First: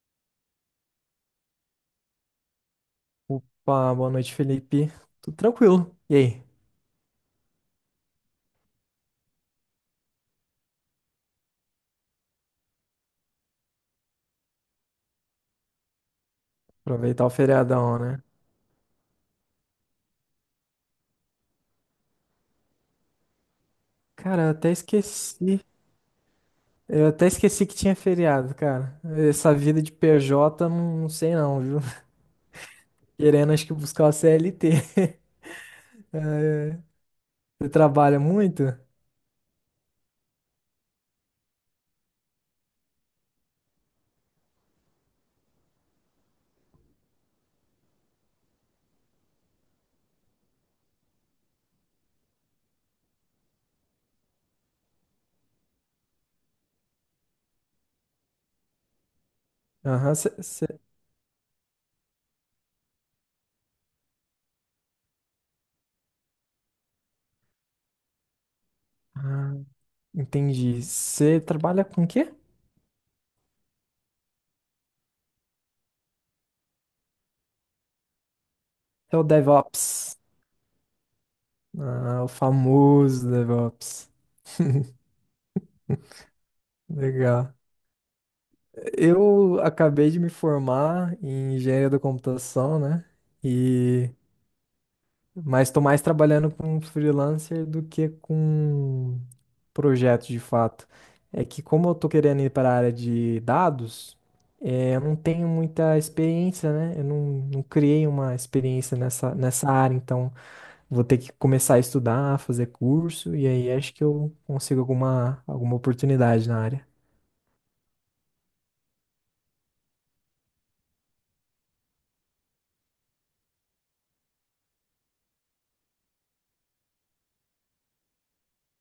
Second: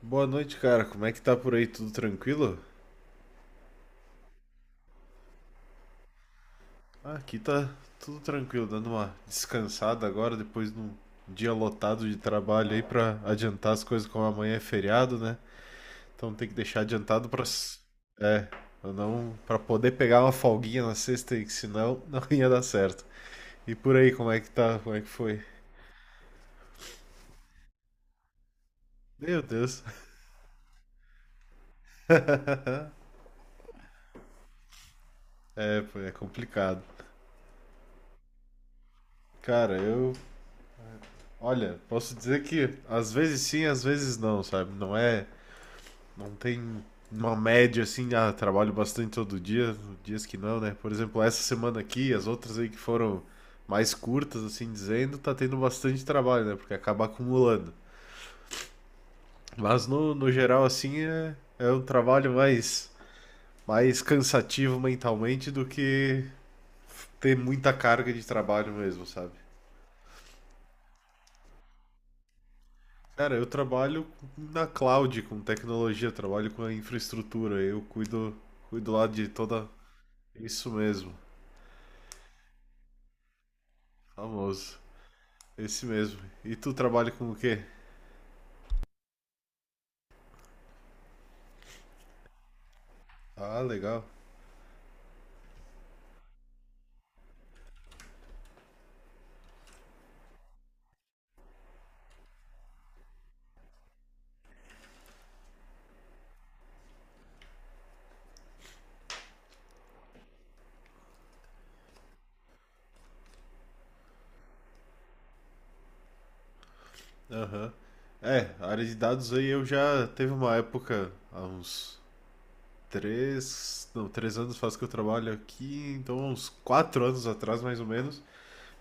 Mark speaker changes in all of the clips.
Speaker 1: Boa noite, cara. Como é que tá por aí? Tudo tranquilo?
Speaker 2: Pá, boa noite, Felipe. Tudo tranquilo. E aí?
Speaker 1: Ah, aqui tá tudo tranquilo, dando uma descansada agora depois de um dia lotado de trabalho aí pra adiantar as coisas, como amanhã é feriado, né? Então tem que deixar
Speaker 2: Aproveitar
Speaker 1: adiantado
Speaker 2: o feriadão, né?
Speaker 1: É, pra não para poder pegar uma folguinha na sexta aí, que senão não ia dar certo. E por aí, como é
Speaker 2: Cara,
Speaker 1: que
Speaker 2: eu até
Speaker 1: tá? Como é que foi?
Speaker 2: esqueci. Eu até esqueci que tinha feriado, cara.
Speaker 1: Meu
Speaker 2: Essa
Speaker 1: Deus.
Speaker 2: vida de PJ, não sei não, viu? Querendo, acho que buscar uma CLT.
Speaker 1: É, pô, é
Speaker 2: É,
Speaker 1: complicado.
Speaker 2: você trabalha muito?
Speaker 1: Cara, eu, olha, posso dizer que às vezes sim, às vezes não, sabe? Não tem uma média assim, ah, trabalho bastante todo dia, dias que não, né? Por exemplo, essa semana aqui, as outras aí que foram mais curtas, assim dizendo, tá tendo bastante trabalho, né? Porque acaba acumulando. Mas no,
Speaker 2: Aham.
Speaker 1: no geral, assim, é um trabalho mais, mais cansativo mentalmente do que ter muita carga de trabalho mesmo, sabe?
Speaker 2: Ah, Entendi. Você trabalha com o quê?
Speaker 1: Cara, eu trabalho na cloud, com tecnologia, trabalho com a infraestrutura, eu cuido lá
Speaker 2: É o
Speaker 1: de toda.
Speaker 2: DevOps.
Speaker 1: Isso mesmo,
Speaker 2: Ah, o famoso DevOps.
Speaker 1: famoso. Esse mesmo. E tu trabalha com o
Speaker 2: Legal.
Speaker 1: quê?
Speaker 2: Eu acabei de me formar em engenharia da computação, né?
Speaker 1: Ah, legal.
Speaker 2: E mas estou mais trabalhando com freelancer do que com projetos de fato. É que como eu estou querendo ir para a área de dados, eu não tenho muita experiência, né? Eu não, Não criei uma experiência nessa área, então vou ter que começar a estudar, fazer curso, e aí acho que eu consigo alguma oportunidade na área.
Speaker 1: Aham. É, a área de dados aí eu já teve uma época, há uns três, não, 3 anos faz que eu trabalho aqui, então uns 4 anos atrás mais ou menos,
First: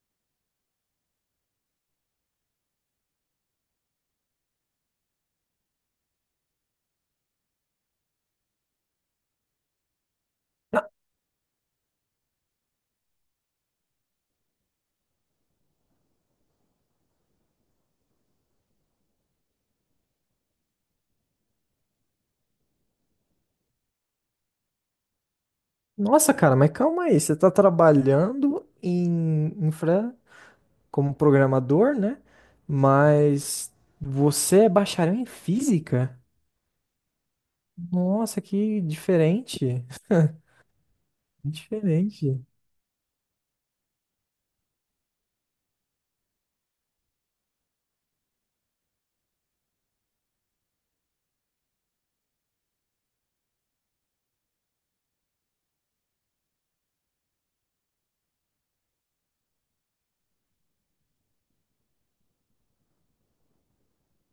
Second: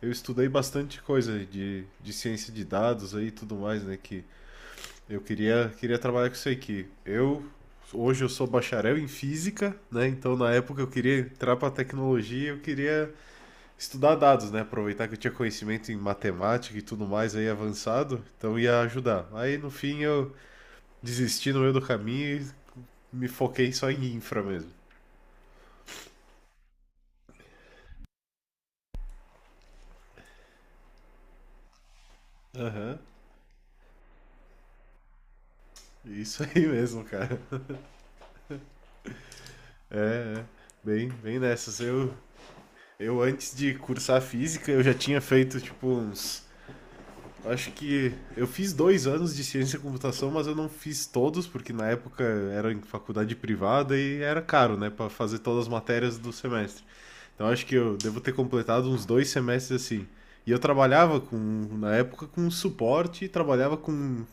Speaker 1: eu estudei bastante coisa de ciência de dados aí e tudo mais, né, que eu queria, queria trabalhar com isso aí, hoje eu sou bacharel em física, né, então na época eu queria entrar pra tecnologia, eu queria estudar dados, né? Aproveitar que eu tinha conhecimento em matemática e tudo mais aí avançado, então ia ajudar. Aí no fim eu desisti no meio do caminho e me foquei só em infra mesmo.
Speaker 2: Nossa, cara, mas calma aí. Você tá trabalhando em infra como programador, né?
Speaker 1: Aham.
Speaker 2: Mas você é bacharel em física?
Speaker 1: Isso aí mesmo, cara.
Speaker 2: Nossa, que diferente.
Speaker 1: Bem, bem nessas.
Speaker 2: Diferente.
Speaker 1: Eu antes de cursar física, eu já tinha feito tipo uns acho que eu fiz 2 anos de ciência da computação, mas eu não fiz todos, porque na época era em faculdade privada e era caro, né, pra fazer todas as matérias do semestre. Então acho que eu devo ter completado uns 2 semestres assim. E eu trabalhava com, na época, com suporte, trabalhava com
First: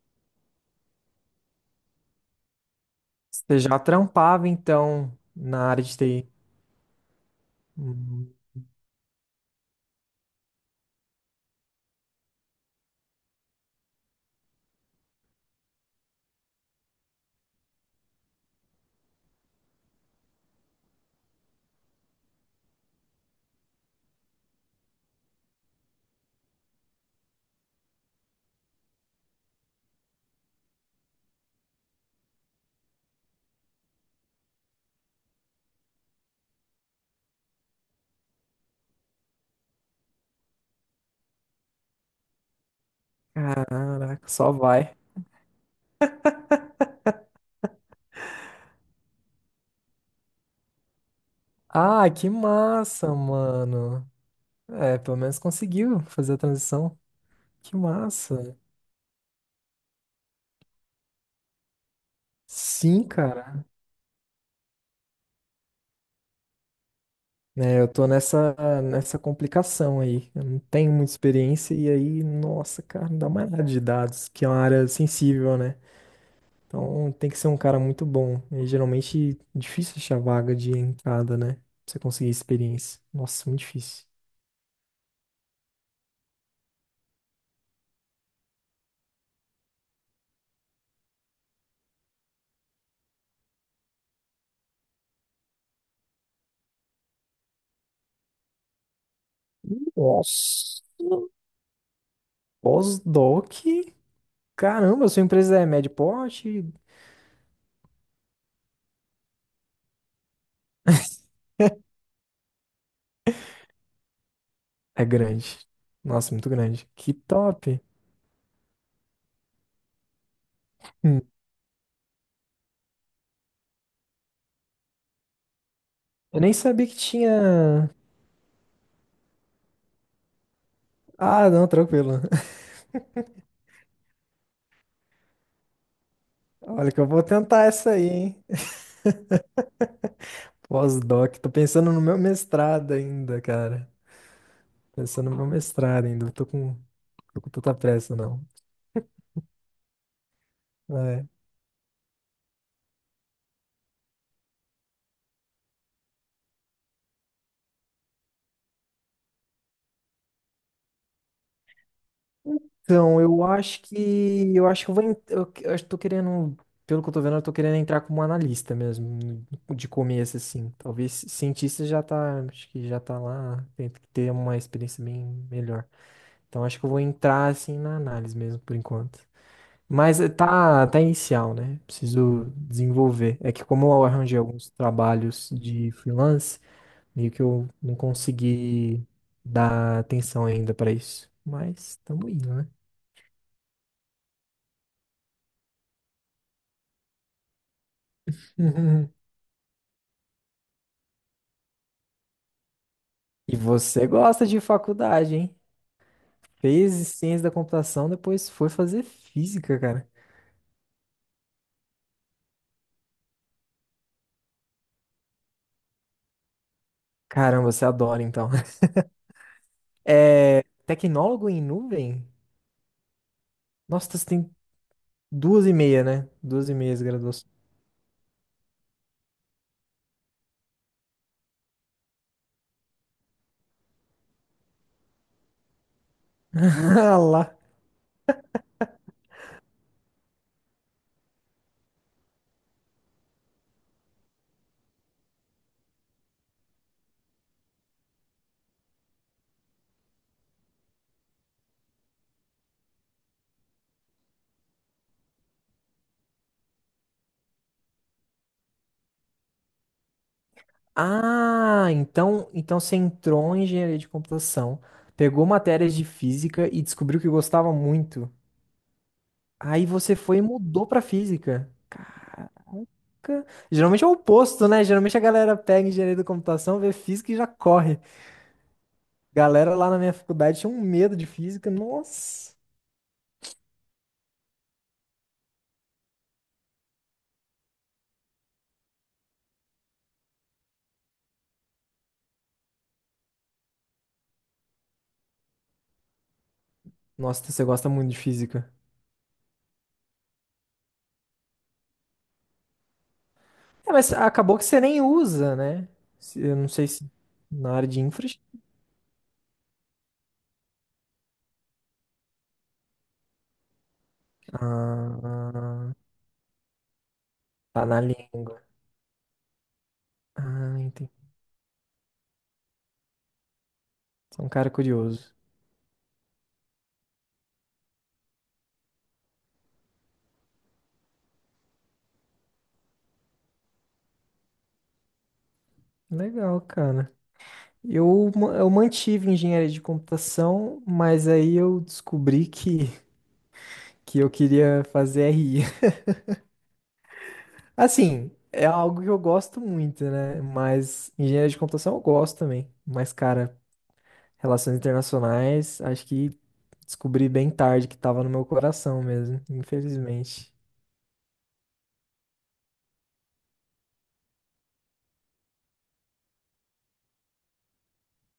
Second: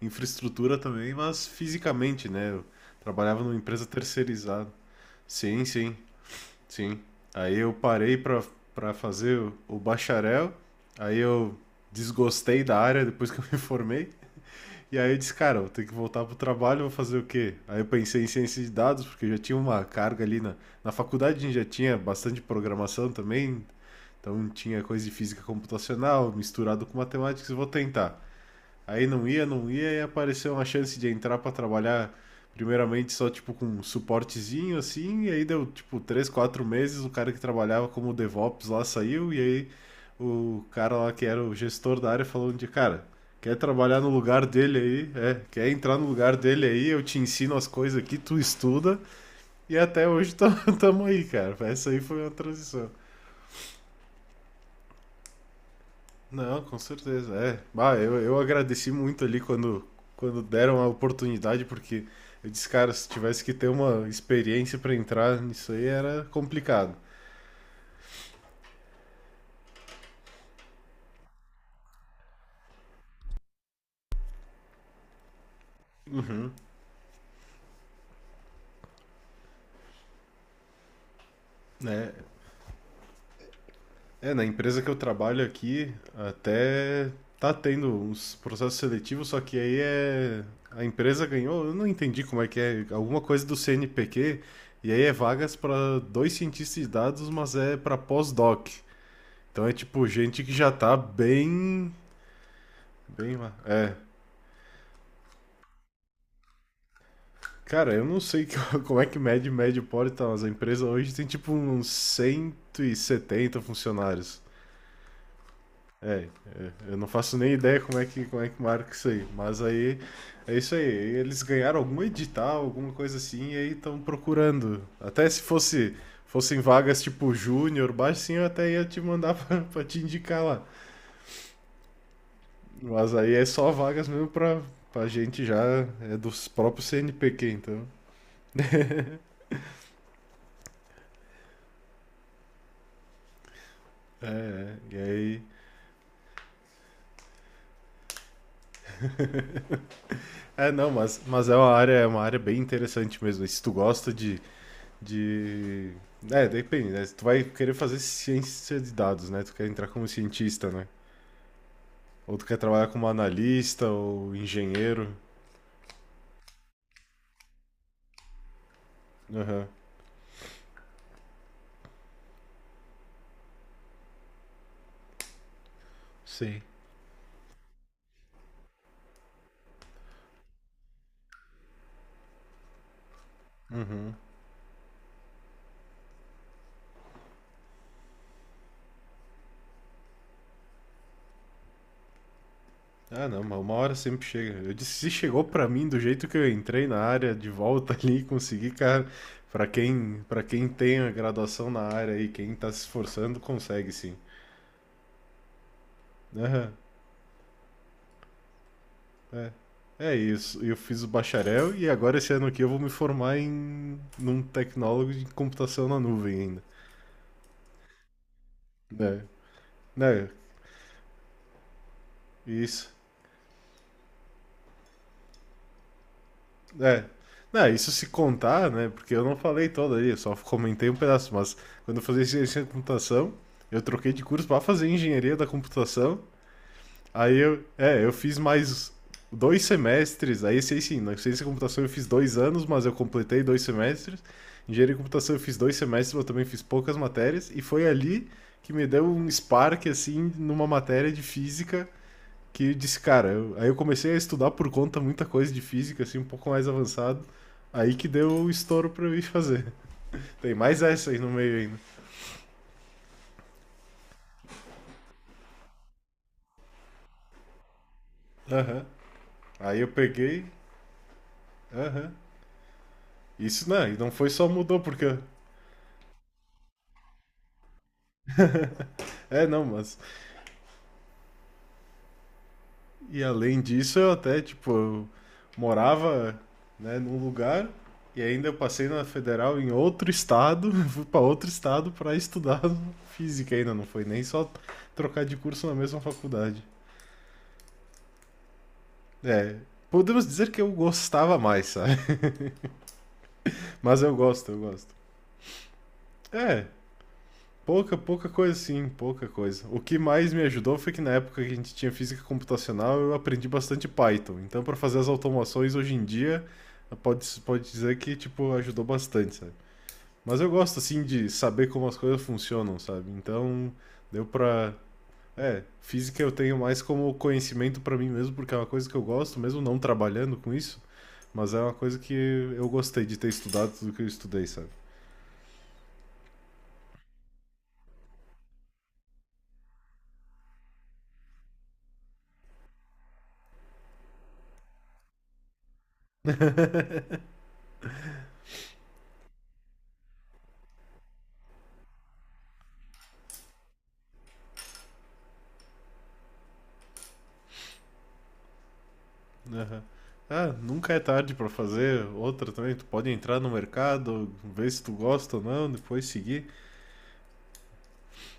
Speaker 1: infraestrutura também, mas fisicamente, né? Eu trabalhava numa
Speaker 2: Você já
Speaker 1: empresa
Speaker 2: trampava,
Speaker 1: terceirizada.
Speaker 2: então,
Speaker 1: Sim,
Speaker 2: na área
Speaker 1: sim,
Speaker 2: de TI.
Speaker 1: sim. Aí eu parei
Speaker 2: Hum.
Speaker 1: pra, pra fazer o bacharel, aí eu desgostei da área depois que eu me formei, e aí eu disse, cara, eu vou ter que voltar pro trabalho, vou fazer o quê? Aí eu pensei em ciência de dados, porque eu já tinha uma carga ali na faculdade, a gente já tinha bastante programação também, então tinha coisa de física computacional misturado com matemática, vou tentar. Aí não ia, e apareceu uma chance de entrar para trabalhar primeiramente só tipo com um suportezinho assim, e aí deu tipo 3, 4 meses, o cara que trabalhava como DevOps lá saiu, e aí o cara lá que era o gestor da área falou de cara, quer trabalhar no
Speaker 2: Caraca,
Speaker 1: lugar
Speaker 2: só
Speaker 1: dele
Speaker 2: vai.
Speaker 1: aí, é, quer entrar no lugar dele aí, eu te ensino as coisas aqui, tu estuda, e até hoje tamo aí, cara. Essa aí
Speaker 2: Ah,
Speaker 1: foi
Speaker 2: que
Speaker 1: uma transição.
Speaker 2: massa, mano. É, pelo menos conseguiu fazer a
Speaker 1: Não, com
Speaker 2: transição.
Speaker 1: certeza. É.
Speaker 2: Que
Speaker 1: Bah, eu
Speaker 2: massa.
Speaker 1: agradeci muito ali quando, quando deram a oportunidade, porque eu disse, cara,
Speaker 2: Sim,
Speaker 1: se tivesse que
Speaker 2: cara.
Speaker 1: ter uma experiência para entrar nisso aí era complicado.
Speaker 2: É, eu tô nessa complicação aí. Eu não tenho muita experiência e aí, nossa, cara, não dá mais nada de dados, que é uma área sensível, né?
Speaker 1: Uhum.
Speaker 2: Então tem que ser um cara muito bom. E geralmente difícil achar vaga de entrada, né? Pra você
Speaker 1: Né?
Speaker 2: conseguir experiência. Nossa, muito difícil.
Speaker 1: É, na empresa que eu trabalho aqui, até tá tendo uns processos seletivos, só que aí é. A empresa ganhou, eu não entendi como é que é, alguma coisa do CNPq, e aí é vagas para dois cientistas de dados, mas é para pós-doc. Então é tipo gente que já
Speaker 2: Nossa,
Speaker 1: tá bem. Bem lá.
Speaker 2: pós-doc?
Speaker 1: É.
Speaker 2: Caramba, sua empresa é médio porte?
Speaker 1: Cara, eu não sei como é que mede médio pode tá, mas a empresa hoje tem tipo uns 170 funcionários.
Speaker 2: É grande.
Speaker 1: É,
Speaker 2: Nossa, muito grande.
Speaker 1: eu não
Speaker 2: Que
Speaker 1: faço nem ideia
Speaker 2: top.
Speaker 1: como é que marca isso aí. Mas aí é isso aí.
Speaker 2: Hum.
Speaker 1: Eles ganharam algum edital, alguma coisa assim, e aí estão procurando. Até se
Speaker 2: Eu nem
Speaker 1: fossem
Speaker 2: sabia que
Speaker 1: vagas tipo
Speaker 2: tinha.
Speaker 1: júnior, baixinho, eu até ia te mandar pra, pra te indicar lá.
Speaker 2: Ah, não, tranquilo.
Speaker 1: Mas aí é só vagas mesmo pra, pra gente já. É dos próprios
Speaker 2: Olha que eu vou
Speaker 1: CNPq,
Speaker 2: tentar
Speaker 1: então.
Speaker 2: essa aí, hein? Pós-doc. Tô pensando no meu mestrado ainda, cara.
Speaker 1: É, é, e
Speaker 2: Pensando no
Speaker 1: aí.
Speaker 2: meu mestrado ainda. Não tô com, Tô com tanta pressa, não.
Speaker 1: É, não,
Speaker 2: É.
Speaker 1: mas é uma área bem interessante mesmo. Se tu gosta de, de. É, depende, né? Se tu vai querer fazer ciência de dados, né? Tu quer entrar como cientista, né? Ou tu quer trabalhar como analista ou
Speaker 2: Eu acho que eu vou.
Speaker 1: engenheiro.
Speaker 2: Eu acho que tô querendo. Pelo que eu tô vendo, eu tô querendo entrar como analista mesmo.
Speaker 1: Aham.
Speaker 2: De começo, assim. Talvez cientista já tá. Acho que já tá lá. Tem que ter uma experiência bem melhor.
Speaker 1: Sim.
Speaker 2: Então, acho que eu vou entrar, assim, na análise mesmo, por enquanto. Mas tá inicial, né? Preciso desenvolver. É que como eu arranjei alguns trabalhos de freelance, meio que eu não consegui dar atenção ainda pra isso. Mas estamos indo, né?
Speaker 1: Ah, não, mas uma hora sempre chega. Eu disse, se chegou pra mim do jeito que eu entrei na área, de volta ali, e consegui, cara. Pra quem tem a graduação na área e quem tá se esforçando,
Speaker 2: E
Speaker 1: consegue
Speaker 2: você
Speaker 1: sim.
Speaker 2: gosta de faculdade, hein?
Speaker 1: Aham.
Speaker 2: Fez ciência da computação, depois foi fazer
Speaker 1: É.
Speaker 2: física, cara.
Speaker 1: É isso. Eu fiz o bacharel e agora esse ano aqui eu vou me formar em num tecnólogo de computação na nuvem ainda.
Speaker 2: Caramba, você adora então.
Speaker 1: Né? Né?
Speaker 2: É, tecnólogo em nuvem?
Speaker 1: Isso.
Speaker 2: Nossa, você tem duas e meia, né? Duas e meias
Speaker 1: É.
Speaker 2: graduação.
Speaker 1: Né, isso se contar, né? Porque eu não falei toda aí, eu só comentei um pedaço, mas quando eu fazia ciência da computação, eu troquei de curso para fazer engenharia da computação.
Speaker 2: Ah
Speaker 1: Aí
Speaker 2: lá.
Speaker 1: eu, é, eu fiz mais 2 semestres, aí sei sim, na ciência da computação eu fiz 2 anos, mas eu completei 2 semestres. Engenharia de computação eu fiz 2 semestres, mas eu também fiz poucas matérias, e foi ali que me deu um spark, assim, numa matéria de física, que eu disse, cara, aí eu comecei a estudar por conta muita coisa de física, assim, um pouco mais avançado, aí que deu o estouro pra eu ir fazer. Tem mais essa aí no meio ainda.
Speaker 2: Ah, então você entrou em engenharia de computação, pegou matérias de física e descobriu que gostava muito.
Speaker 1: Aham. Aí
Speaker 2: Aí
Speaker 1: eu
Speaker 2: você foi e
Speaker 1: peguei,
Speaker 2: mudou pra física.
Speaker 1: aham.
Speaker 2: Nunca-
Speaker 1: Isso não, e
Speaker 2: geralmente é
Speaker 1: não
Speaker 2: o
Speaker 1: foi só
Speaker 2: oposto,
Speaker 1: mudou,
Speaker 2: né? Geralmente
Speaker 1: porque...
Speaker 2: a galera pega engenharia da computação, vê física e já corre.
Speaker 1: É, não,
Speaker 2: Galera lá
Speaker 1: mas...
Speaker 2: na minha faculdade tinha um medo de física. Nossa.
Speaker 1: E além disso, eu até, tipo, eu morava, né, num lugar e ainda eu passei na federal em outro estado, fui para outro estado para estudar física ainda, não foi nem só trocar de curso na mesma faculdade.
Speaker 2: Nossa, então você gosta muito de física.
Speaker 1: É, podemos dizer que eu gostava mais, sabe?
Speaker 2: É,
Speaker 1: Mas
Speaker 2: mas
Speaker 1: eu gosto, eu
Speaker 2: acabou que você
Speaker 1: gosto.
Speaker 2: nem usa, né? Se- eu
Speaker 1: É,
Speaker 2: não sei se na área
Speaker 1: pouca,
Speaker 2: de infra.
Speaker 1: pouca coisa, sim, pouca coisa. O que mais me ajudou foi que na época que a gente tinha física computacional, eu aprendi bastante Python. Então, para fazer as automações hoje
Speaker 2: Ah,
Speaker 1: em dia, pode
Speaker 2: tá
Speaker 1: dizer
Speaker 2: na
Speaker 1: que, tipo,
Speaker 2: língua.
Speaker 1: ajudou bastante, sabe? Mas eu
Speaker 2: Ah,
Speaker 1: gosto, assim,
Speaker 2: entendi.
Speaker 1: de saber como as coisas funcionam, sabe? Então, deu
Speaker 2: Você é um cara
Speaker 1: pra.
Speaker 2: curioso.
Speaker 1: É, física eu tenho mais como conhecimento para mim mesmo, porque é uma coisa que eu gosto, mesmo não trabalhando com isso. Mas é uma coisa que eu gostei de ter estudado tudo que eu estudei, sabe?
Speaker 2: Legal, cara. Eu mantive engenharia de computação, mas aí eu descobri que eu queria fazer RI. Assim, é algo que eu gosto muito, né? Mas engenharia de computação eu gosto também. Mas, cara, relações internacionais, acho que descobri bem tarde que tava no meu coração mesmo,
Speaker 1: Aham. Ah,
Speaker 2: infelizmente.
Speaker 1: nunca é tarde pra fazer outra também. Tu pode entrar no mercado, ver se tu gosta ou não, depois seguir.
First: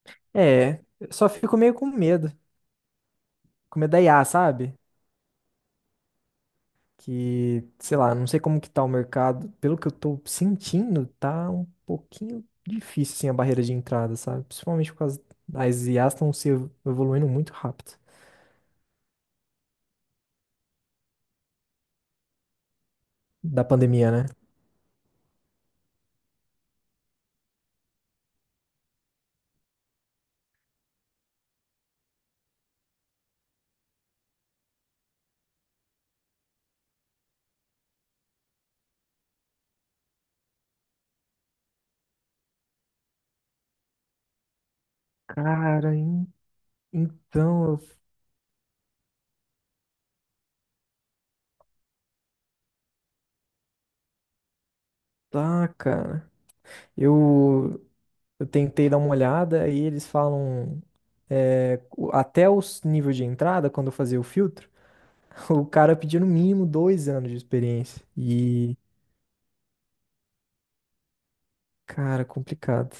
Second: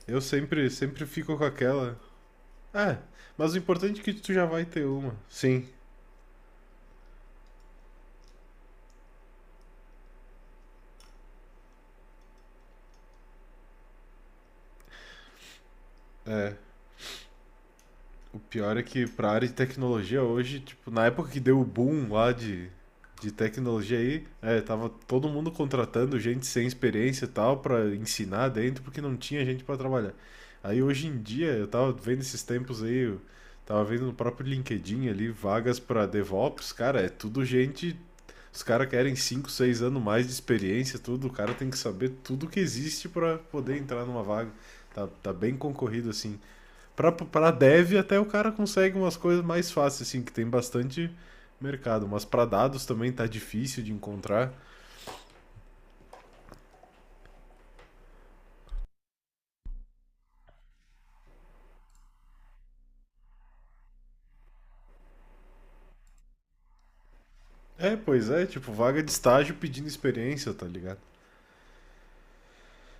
Speaker 1: Eu sempre,
Speaker 2: É,
Speaker 1: sempre
Speaker 2: eu só
Speaker 1: fico com
Speaker 2: fico meio com
Speaker 1: aquela.
Speaker 2: medo.
Speaker 1: Ah, mas o
Speaker 2: Com medo da
Speaker 1: importante é que
Speaker 2: IA,
Speaker 1: tu já vai
Speaker 2: sabe?
Speaker 1: ter uma. Sim.
Speaker 2: Que, sei lá, não sei como que tá o mercado. Pelo que eu tô sentindo, tá um pouquinho difícil, assim, a barreira de entrada, sabe? Principalmente por causa as IAs estão se evo- evoluindo muito rápido
Speaker 1: O pior é que pra área de tecnologia hoje, tipo, na época que deu o boom lá de
Speaker 2: da
Speaker 1: tecnologia
Speaker 2: pandemia,
Speaker 1: aí,
Speaker 2: né?
Speaker 1: é, tava todo mundo contratando gente sem experiência e tal pra ensinar dentro, porque não tinha gente pra trabalhar. Aí hoje em dia, eu tava vendo esses tempos aí, eu tava vendo no próprio LinkedIn ali, vagas pra DevOps, cara, é tudo gente. Os caras querem 5 6 anos mais de experiência, tudo. O cara tem que saber tudo que existe pra poder entrar numa vaga. Tá, tá bem
Speaker 2: Cara,
Speaker 1: concorrido
Speaker 2: en-
Speaker 1: assim. Pra
Speaker 2: então, eu-
Speaker 1: dev até o cara consegue umas coisas mais fáceis, assim, que tem bastante mercado. Mas pra dados também tá difícil de encontrar.
Speaker 2: Tá, cara. Eu Eu tentei dar uma olhada e eles falam até os nível de entrada, quando eu fazia o filtro, o cara pedia no mínimo 2 anos de
Speaker 1: É,
Speaker 2: experiência.
Speaker 1: pois é, tipo,
Speaker 2: E,
Speaker 1: vaga de estágio pedindo experiência, tá ligado?
Speaker 2: cara, complicado.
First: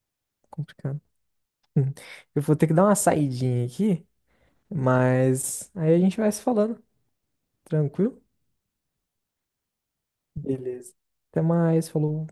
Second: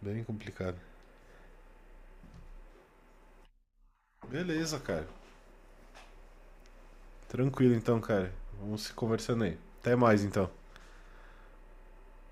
Speaker 1: Bem complicado.
Speaker 2: Complicado. Hum. Eu vou ter que dar uma saidinha aqui,
Speaker 1: Beleza, cara.
Speaker 2: mas aí a gente vai se falando.
Speaker 1: Tranquilo então,
Speaker 2: Tranquilo?
Speaker 1: cara. Vamos se conversando aí. Até mais então.
Speaker 2: Beleza. Até mais, falou.